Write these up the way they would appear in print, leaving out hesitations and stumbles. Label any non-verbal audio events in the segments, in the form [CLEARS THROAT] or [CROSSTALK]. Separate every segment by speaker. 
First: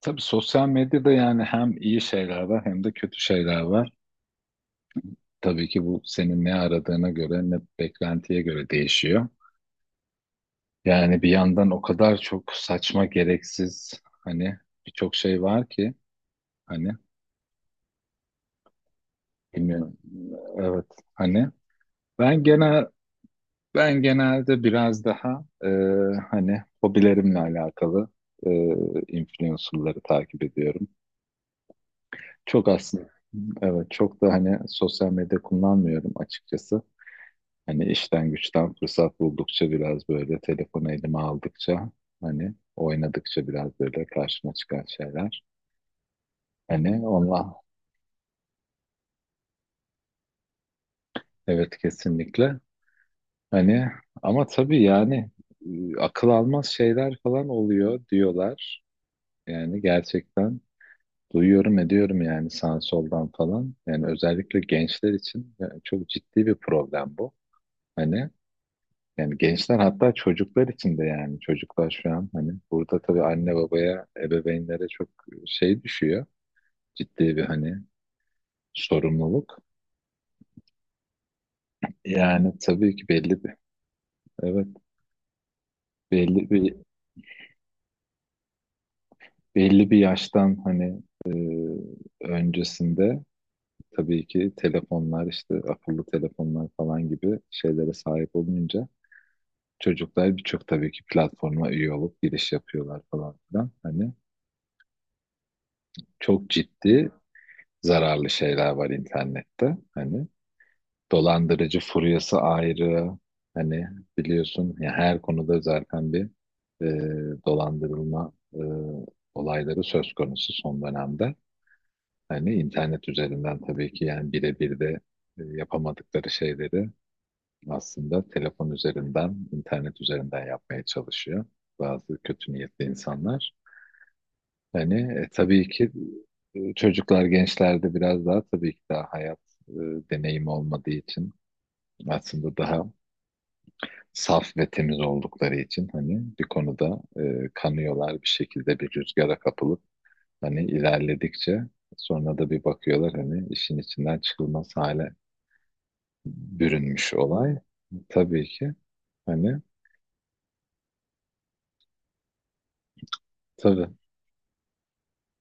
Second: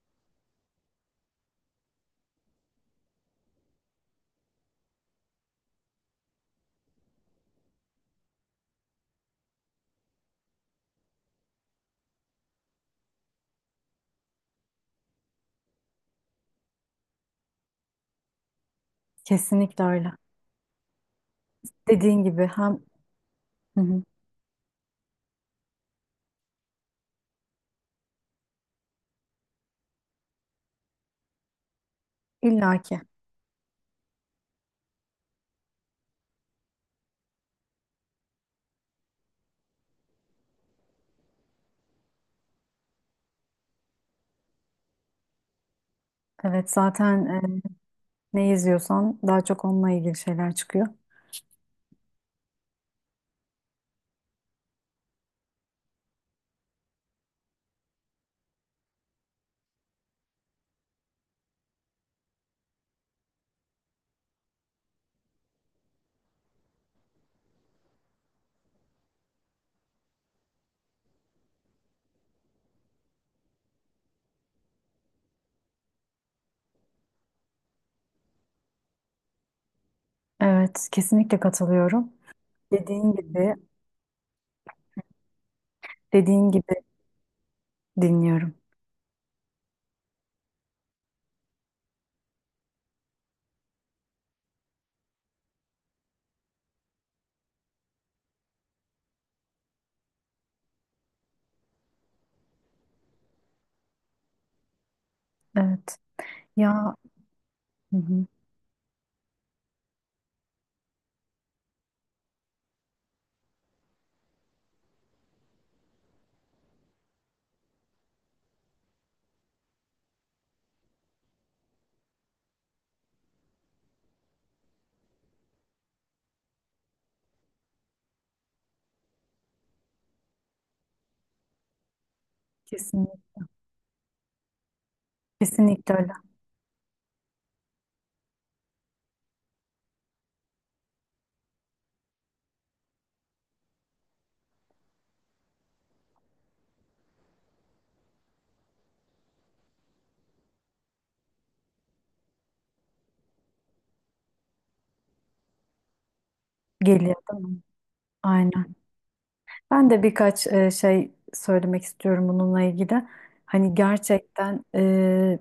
Speaker 1: Tabii sosyal medyada yani hem iyi şeyler var hem de kötü şeyler var. Tabii ki bu senin ne aradığına göre ne beklentiye göre değişiyor. Yani bir yandan o kadar çok saçma gereksiz hani birçok şey var ki hani
Speaker 2: Kesinlikle
Speaker 1: bilmiyorum.
Speaker 2: öyle.
Speaker 1: Evet hani
Speaker 2: Dediğin
Speaker 1: ben
Speaker 2: gibi hem
Speaker 1: genel
Speaker 2: hı
Speaker 1: ben
Speaker 2: hı,
Speaker 1: genelde biraz daha hani hobilerimle alakalı e, influencerları takip ediyorum. Çok
Speaker 2: illaki.
Speaker 1: aslında evet çok da hani sosyal medya kullanmıyorum açıkçası. Hani işten güçten fırsat buldukça biraz böyle telefonu elime aldıkça hani oynadıkça biraz böyle karşıma çıkan şeyler.
Speaker 2: Evet
Speaker 1: Hani
Speaker 2: zaten
Speaker 1: onunla
Speaker 2: ne izliyorsan daha çok onunla ilgili şeyler çıkıyor.
Speaker 1: evet kesinlikle. Hani ama tabii yani akıl almaz şeyler falan oluyor diyorlar. Yani gerçekten duyuyorum ediyorum yani sağ soldan falan. Yani özellikle gençler için yani çok ciddi bir problem bu. Hani yani gençler hatta çocuklar için de yani çocuklar şu an hani burada tabii anne babaya, ebeveynlere çok şey düşüyor. Ciddi bir hani sorumluluk.
Speaker 2: Evet kesinlikle katılıyorum.
Speaker 1: Yani tabii ki
Speaker 2: Dediğin
Speaker 1: belli bir
Speaker 2: gibi
Speaker 1: evet belli
Speaker 2: dediğin
Speaker 1: bir
Speaker 2: gibi dinliyorum.
Speaker 1: belli bir yaştan hani e, öncesinde tabii ki telefonlar işte akıllı telefonlar falan gibi şeylere sahip olunca çocuklar birçok tabii ki platforma üye olup giriş yapıyorlar falan filan. Hani
Speaker 2: Evet.
Speaker 1: çok
Speaker 2: Ya
Speaker 1: ciddi
Speaker 2: hı hı,
Speaker 1: zararlı şeyler var internette. Hani dolandırıcı furyası ayrı. Hani biliyorsun ya her konuda zaten bir e, dolandırılma olayları söz konusu son dönemde. Hani internet üzerinden tabii ki yani birebir de yapamadıkları şeyleri aslında telefon üzerinden, internet üzerinden yapmaya çalışıyor bazı kötü niyetli
Speaker 2: kesinlikle,
Speaker 1: insanlar. Hani tabii ki
Speaker 2: kesinlikle öyle
Speaker 1: çocuklar, gençlerde biraz daha tabii ki daha hayat e, deneyimi olmadığı için aslında daha saf ve temiz oldukları için hani bir konuda kanıyorlar bir şekilde bir rüzgara kapılıp hani ilerledikçe sonra da bir bakıyorlar hani işin içinden çıkılmaz hale bürünmüş
Speaker 2: geliyor değil
Speaker 1: olay.
Speaker 2: mi?
Speaker 1: Tabii ki
Speaker 2: Aynen.
Speaker 1: hani
Speaker 2: Ben de birkaç şey söylemek istiyorum bununla ilgili. Hani
Speaker 1: tabii
Speaker 2: gerçekten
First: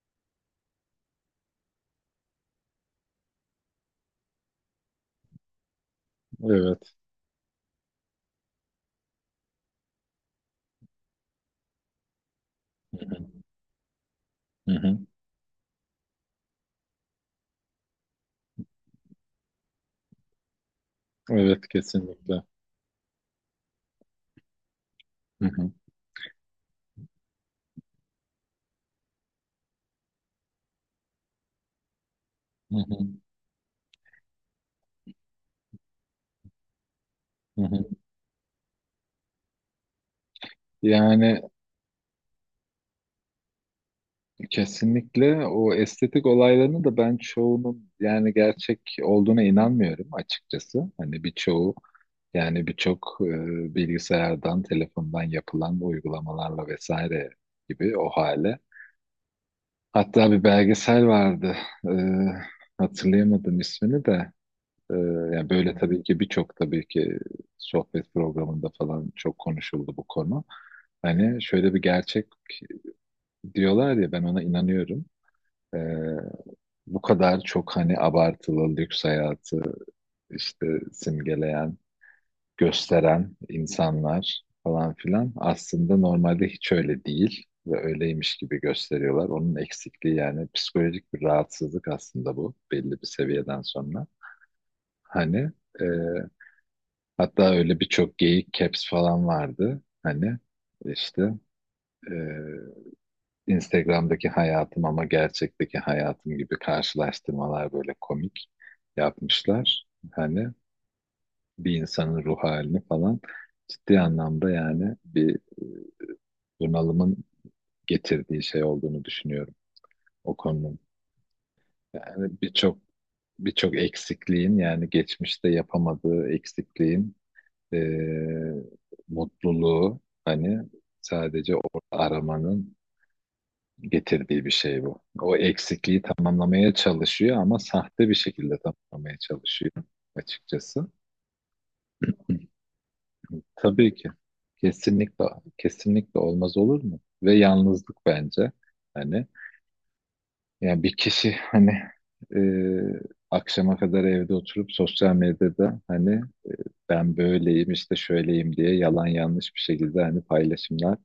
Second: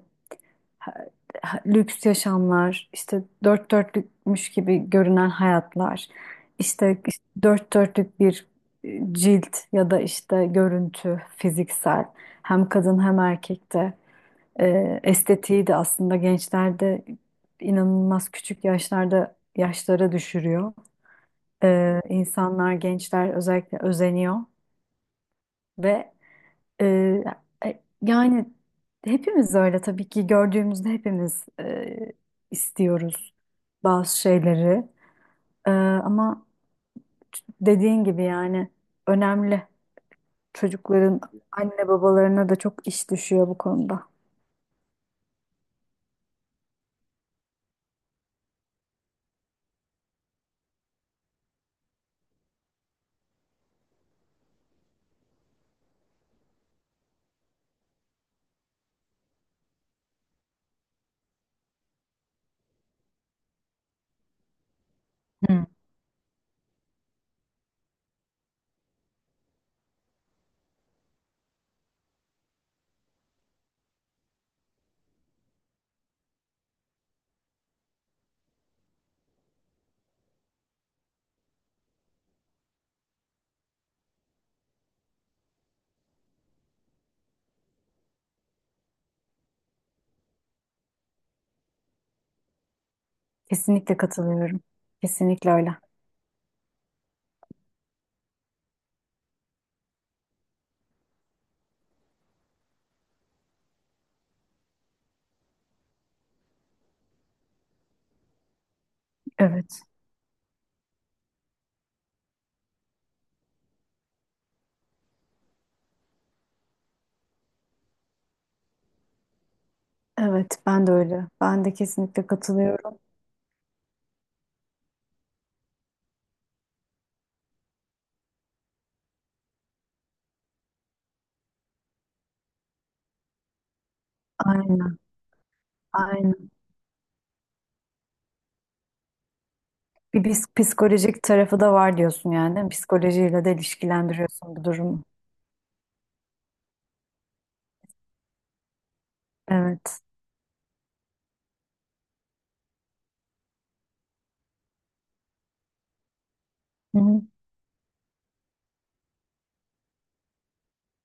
Speaker 2: ha- lüks yaşamlar, işte dört dörtlükmüş gibi görünen hayatlar,
Speaker 1: evet.
Speaker 2: işte dört dörtlük bir cilt ya da işte görüntü fiziksel hem kadın
Speaker 1: Hı
Speaker 2: hem
Speaker 1: hı.
Speaker 2: erkekte
Speaker 1: Hı hı.
Speaker 2: estetiği de aslında gençlerde inanılmaz küçük yaşlarda yaşlara düşürüyor.
Speaker 1: Evet kesinlikle.
Speaker 2: İnsanlar gençler özellikle özeniyor
Speaker 1: Hı hı.
Speaker 2: ve ee, yani hepimiz öyle tabii ki gördüğümüzde hepimiz
Speaker 1: Hı hı.
Speaker 2: istiyoruz bazı şeyleri. Ama
Speaker 1: Hı hı.
Speaker 2: dediğin gibi yani önemli. Çocukların
Speaker 1: Yani
Speaker 2: anne babalarına da çok iş düşüyor bu konuda.
Speaker 1: kesinlikle o estetik olaylarını da ben çoğunun yani gerçek olduğuna inanmıyorum açıkçası. Hani birçoğu yani birçok bilgisayardan, telefondan yapılan uygulamalarla vesaire gibi o hale. Hatta bir belgesel vardı. E, hatırlayamadım ismini de. E, yani
Speaker 2: Hı.
Speaker 1: böyle tabii ki birçok tabii ki sohbet programında falan çok konuşuldu bu konu. Hani şöyle bir gerçek diyorlar ya ben ona inanıyorum. E, bu kadar çok hani abartılı lüks hayatı işte simgeleyen, gösteren insanlar falan filan aslında normalde hiç öyle değil ve öyleymiş gibi gösteriyorlar. Onun eksikliği yani psikolojik bir rahatsızlık aslında bu belli bir seviyeden
Speaker 2: Kesinlikle
Speaker 1: sonra.
Speaker 2: katılıyorum.
Speaker 1: Hani
Speaker 2: Kesinlikle öyle.
Speaker 1: e, hatta öyle birçok geyik caps falan vardı. Hani işte Instagram'daki hayatım ama gerçekteki hayatım gibi karşılaştırmalar böyle komik
Speaker 2: Evet.
Speaker 1: yapmışlar. Hani bir insanın ruh halini falan ciddi anlamda yani bir bunalımın getirdiği şey olduğunu düşünüyorum o
Speaker 2: Evet,
Speaker 1: konunun.
Speaker 2: ben de öyle. Ben de kesinlikle
Speaker 1: Yani birçok
Speaker 2: katılıyorum.
Speaker 1: eksikliğin yani geçmişte yapamadığı eksikliğin eee, mutluluğu hani sadece o aramanın getirdiği bir şey
Speaker 2: Aynen,
Speaker 1: bu. O eksikliği
Speaker 2: aynen.
Speaker 1: tamamlamaya çalışıyor ama sahte bir şekilde tamamlamaya çalışıyor açıkçası.
Speaker 2: Psikolojik tarafı da var diyorsun
Speaker 1: Hı.
Speaker 2: yani, değil mi? Psikolojiyle de
Speaker 1: Tabii ki.
Speaker 2: ilişkilendiriyorsun bu durumu.
Speaker 1: Kesinlikle kesinlikle olmaz olur mu? Ve yalnızlık bence. Hani
Speaker 2: Evet.
Speaker 1: yani bir kişi hani e, akşama kadar evde oturup sosyal medyada hani
Speaker 2: Hı
Speaker 1: ben
Speaker 2: hı,
Speaker 1: böyleyim işte şöyleyim diye yalan yanlış bir şekilde hani paylaşımlar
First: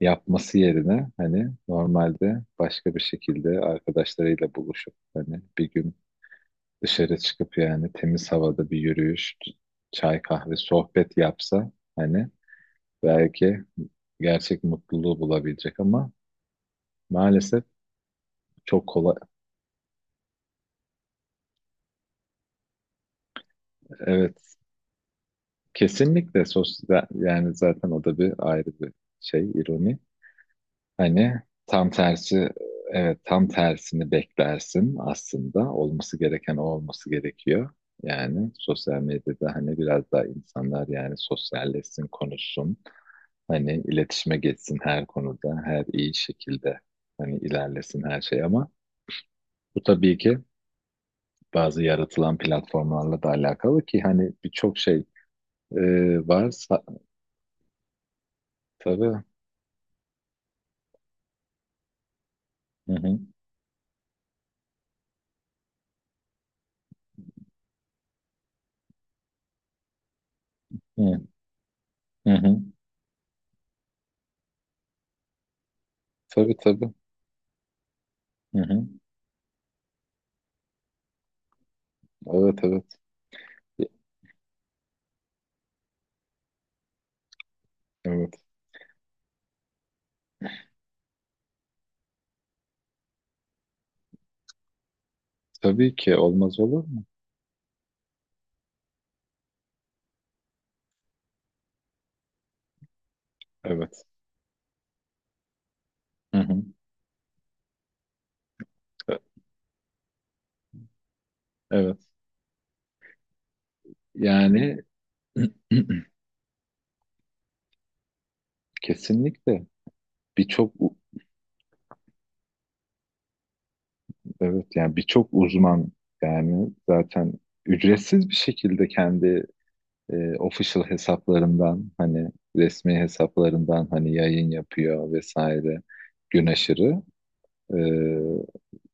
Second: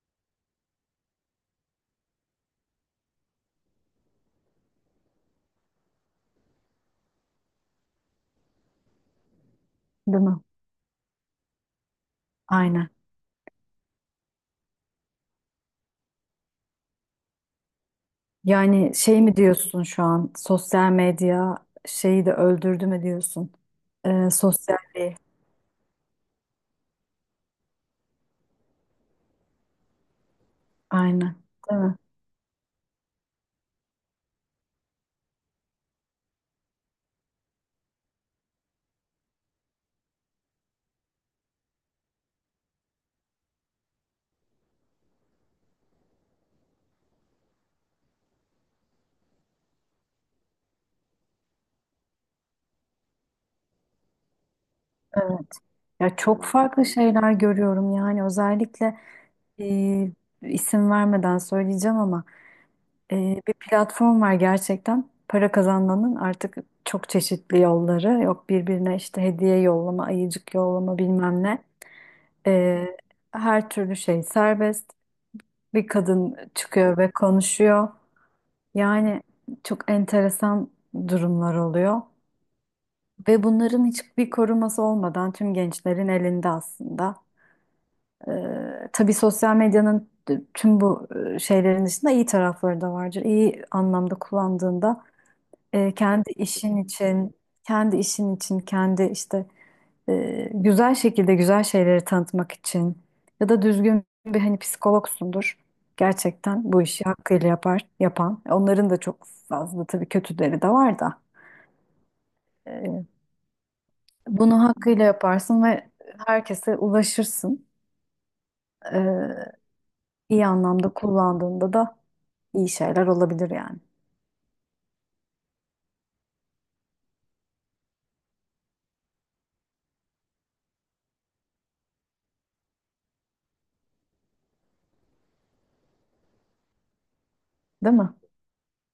Speaker 1: yapması yerine hani normalde başka bir şekilde arkadaşlarıyla buluşup hani bir gün dışarı çıkıp yani temiz havada bir yürüyüş, çay
Speaker 2: değil mi?
Speaker 1: kahve, sohbet yapsa hani
Speaker 2: Aynen.
Speaker 1: belki gerçek mutluluğu bulabilecek ama maalesef çok
Speaker 2: Yani
Speaker 1: kolay.
Speaker 2: şey mi diyorsun şu an? Sosyal medya şeyi de öldürdü mü diyorsun?
Speaker 1: Evet,
Speaker 2: Sosyalliği.
Speaker 1: kesinlikle sosyal yani zaten o da bir ayrı bir şey, ironi. Hani
Speaker 2: Aynen. Değil
Speaker 1: tam
Speaker 2: mi?
Speaker 1: tersi evet tam tersini beklersin aslında olması gereken o olması gerekiyor. Yani sosyal medyada hani biraz daha insanlar yani sosyalleşsin, konuşsun. Hani iletişime geçsin her konuda, her iyi şekilde hani ilerlesin her şey ama bu tabii ki bazı yaratılan platformlarla da alakalı ki hani birçok şey
Speaker 2: Evet.
Speaker 1: e,
Speaker 2: Ya çok
Speaker 1: var.
Speaker 2: farklı şeyler görüyorum yani özellikle
Speaker 1: Tabii.
Speaker 2: e, isim vermeden söyleyeceğim ama
Speaker 1: Hı hı.
Speaker 2: bir platform var gerçekten para kazanmanın artık çok çeşitli yolları yok birbirine işte hediye yollama, ayıcık yollama
Speaker 1: Hı
Speaker 2: bilmem ne.
Speaker 1: hı. Hı.
Speaker 2: E, Her türlü şey serbest. Bir kadın
Speaker 1: Tabii tabii.
Speaker 2: çıkıyor ve konuşuyor.
Speaker 1: Hı hı.
Speaker 2: Yani çok enteresan durumlar oluyor.
Speaker 1: Evet evet.
Speaker 2: Ve bunların hiçbir koruması olmadan tüm gençlerin elinde aslında.
Speaker 1: Evet.
Speaker 2: Tabii sosyal medyanın tüm bu şeylerin dışında iyi tarafları da vardır. İyi anlamda kullandığında
Speaker 1: Tabii ki
Speaker 2: kendi
Speaker 1: olmaz
Speaker 2: işin
Speaker 1: olur mu?
Speaker 2: için, kendi işin için, kendi işte güzel şekilde güzel şeyleri tanıtmak için ya da
Speaker 1: Evet.
Speaker 2: düzgün bir hani psikologsundur.
Speaker 1: Hı
Speaker 2: Gerçekten
Speaker 1: hı.
Speaker 2: bu işi hakkıyla yapar, yapan. Onların da
Speaker 1: E-
Speaker 2: çok fazla tabii kötüleri de var da.
Speaker 1: evet.
Speaker 2: E, Bunu
Speaker 1: Yani
Speaker 2: hakkıyla yaparsın
Speaker 1: [CLEARS THROAT]
Speaker 2: ve herkese ulaşırsın. E,
Speaker 1: kesinlikle
Speaker 2: iyi
Speaker 1: birçok
Speaker 2: anlamda
Speaker 1: u-
Speaker 2: kullandığında da iyi şeyler olabilir yani.
Speaker 1: evet yani birçok uzman yani zaten ücretsiz bir şekilde kendi official hesaplarından hani resmi hesaplarından hani yayın yapıyor vesaire gün aşırı. E,
Speaker 2: Değil mi?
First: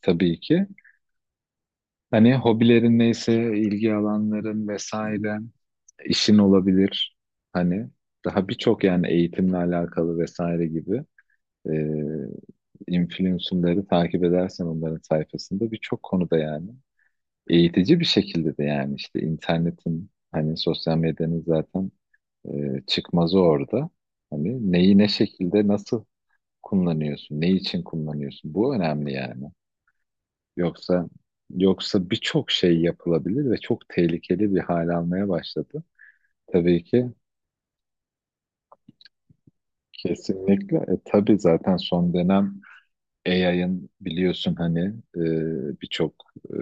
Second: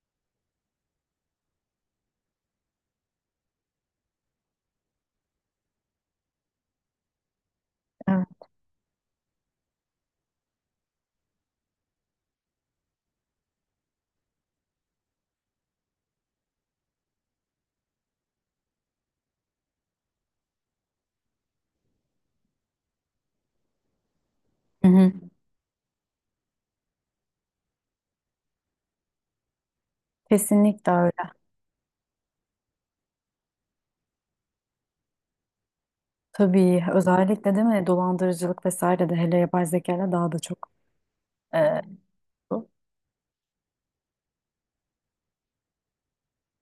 Speaker 1: tabii ki hani hobilerin neyse ilgi alanların vesaire işin olabilir hani
Speaker 2: Evet.
Speaker 1: daha birçok yani eğitimle alakalı vesaire gibi e, influencerları takip edersen onların sayfasında birçok konuda yani eğitici bir şekilde de yani işte internetin hani sosyal medyanın zaten e, çıkmazı orada. Hani
Speaker 2: Hı
Speaker 1: neyi ne
Speaker 2: hı.
Speaker 1: şekilde nasıl kullanıyorsun, ne için kullanıyorsun? Bu önemli yani.
Speaker 2: Kesinlikle
Speaker 1: Yoksa
Speaker 2: öyle.
Speaker 1: birçok şey yapılabilir ve çok tehlikeli bir hal almaya başladı.
Speaker 2: Tabii
Speaker 1: Tabii ki
Speaker 2: özellikle değil mi dolandırıcılık vesaire de hele yapay zeka ile daha da çok
Speaker 1: kesinlikle. E, tabii zaten
Speaker 2: e,
Speaker 1: son dönem
Speaker 2: bu.
Speaker 1: AI'ın biliyorsun hani e, birçok e,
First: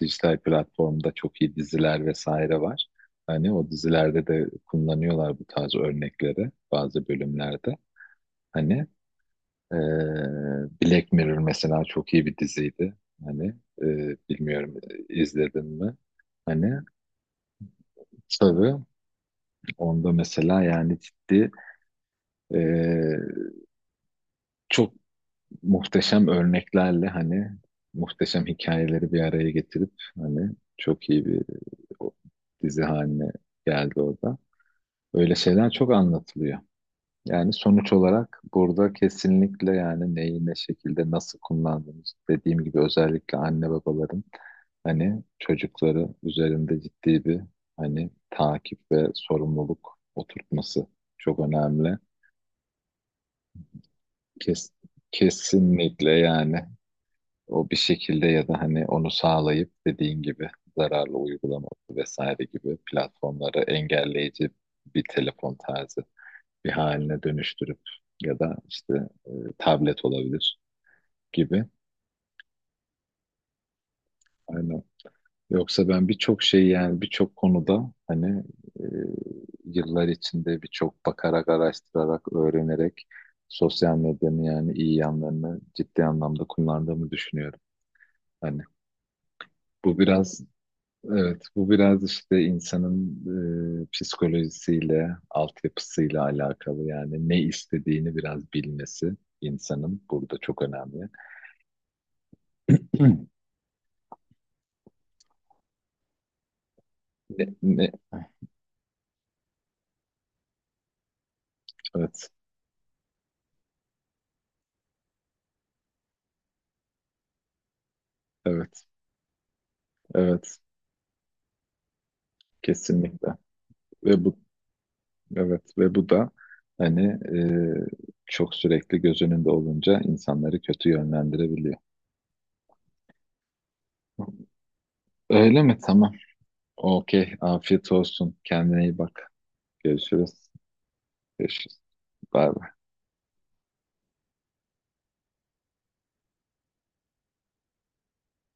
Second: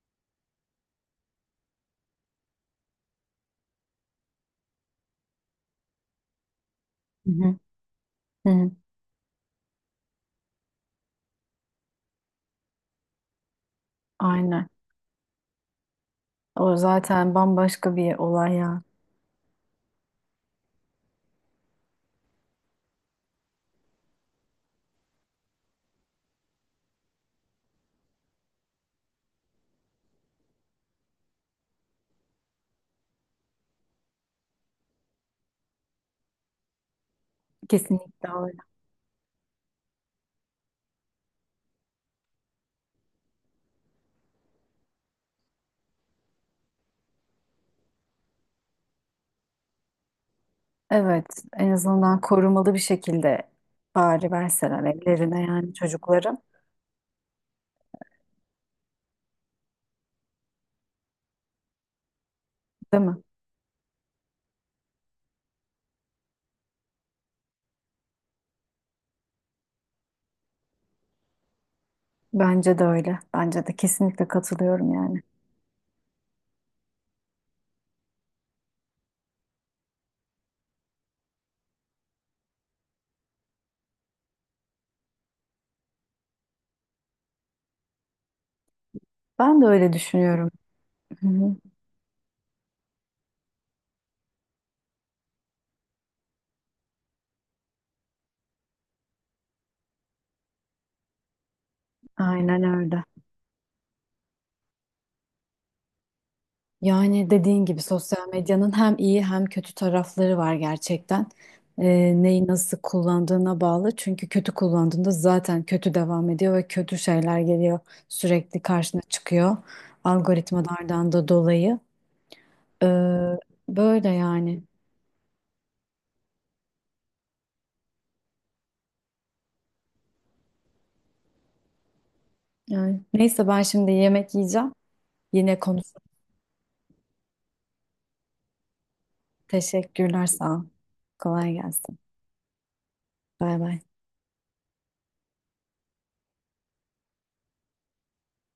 Speaker 1: dijital platformda çok iyi diziler vesaire var. Hani o dizilerde de kullanıyorlar bu tarz örnekleri bazı
Speaker 2: Hı hı.
Speaker 1: bölümlerde.
Speaker 2: Hı hı.
Speaker 1: Hani Ee, Black Mirror mesela çok iyi bir diziydi. Hani e,
Speaker 2: Aynen.
Speaker 1: bilmiyorum izledin mi? Hani
Speaker 2: O zaten bambaşka bir olay ya.
Speaker 1: tabii onda mesela yani ciddi e, çok muhteşem örneklerle hani muhteşem hikayeleri bir araya getirip hani çok iyi bir o, dizi haline geldi orada. Öyle şeyler çok anlatılıyor. Yani sonuç
Speaker 2: Kesinlikle
Speaker 1: olarak
Speaker 2: öyle.
Speaker 1: burada kesinlikle yani neyi ne şekilde nasıl kullandığımız dediğim gibi özellikle anne babaların hani çocukları üzerinde ciddi bir hani takip ve sorumluluk oturtması
Speaker 2: Evet,
Speaker 1: çok
Speaker 2: en
Speaker 1: önemli.
Speaker 2: azından korumalı bir şekilde bari
Speaker 1: Kes-
Speaker 2: verseler evlerine yani
Speaker 1: kesinlikle
Speaker 2: çocukları.
Speaker 1: yani o bir şekilde ya da hani onu sağlayıp dediğin gibi zararlı uygulama vesaire gibi
Speaker 2: Değil mi?
Speaker 1: platformları engelleyici bir telefon tarzı bir haline dönüştürüp ya da işte e, tablet olabilir gibi.
Speaker 2: Bence de öyle. Bence de kesinlikle
Speaker 1: Aynen.
Speaker 2: katılıyorum yani.
Speaker 1: Yoksa ben birçok şey yani birçok konuda hani e, yıllar içinde birçok bakarak, araştırarak, öğrenerek sosyal medyanın yani iyi yanlarını ciddi anlamda kullandığımı düşünüyorum. Hani
Speaker 2: Ben de öyle
Speaker 1: bu biraz
Speaker 2: düşünüyorum. Hı
Speaker 1: evet
Speaker 2: hı.
Speaker 1: bu biraz işte insanın psikolojisiyle, altyapısıyla alakalı yani ne istediğini biraz bilmesi insanın burada çok önemli.
Speaker 2: Aynen öyle.
Speaker 1: [CLEARS THROAT]
Speaker 2: Yani
Speaker 1: Ne,
Speaker 2: dediğin gibi
Speaker 1: ne?
Speaker 2: sosyal medyanın hem iyi hem kötü tarafları var gerçekten.
Speaker 1: Evet,
Speaker 2: Neyi nasıl kullandığına bağlı. Çünkü kötü kullandığında zaten kötü devam ediyor ve kötü şeyler geliyor. Sürekli
Speaker 1: evet,
Speaker 2: karşına çıkıyor.
Speaker 1: evet,
Speaker 2: Algoritmalardan da dolayı.
Speaker 1: kesinlikle.
Speaker 2: Ee, Böyle
Speaker 1: Ve bu,
Speaker 2: yani.
Speaker 1: evet, ve bu da hani çok sürekli göz önünde olunca insanları kötü yönlendirebiliyor.
Speaker 2: Yani neyse ben şimdi yemek yiyeceğim. Yine
Speaker 1: Öyle mi?
Speaker 2: konuşuruz.
Speaker 1: Tamam. Okey. Afiyet olsun. Kendine iyi bak.
Speaker 2: Teşekkürler
Speaker 1: Görüşürüz.
Speaker 2: sağ ol. Kolay
Speaker 1: Görüşürüz.
Speaker 2: gelsin.
Speaker 1: Bay bay.
Speaker 2: Bay bay.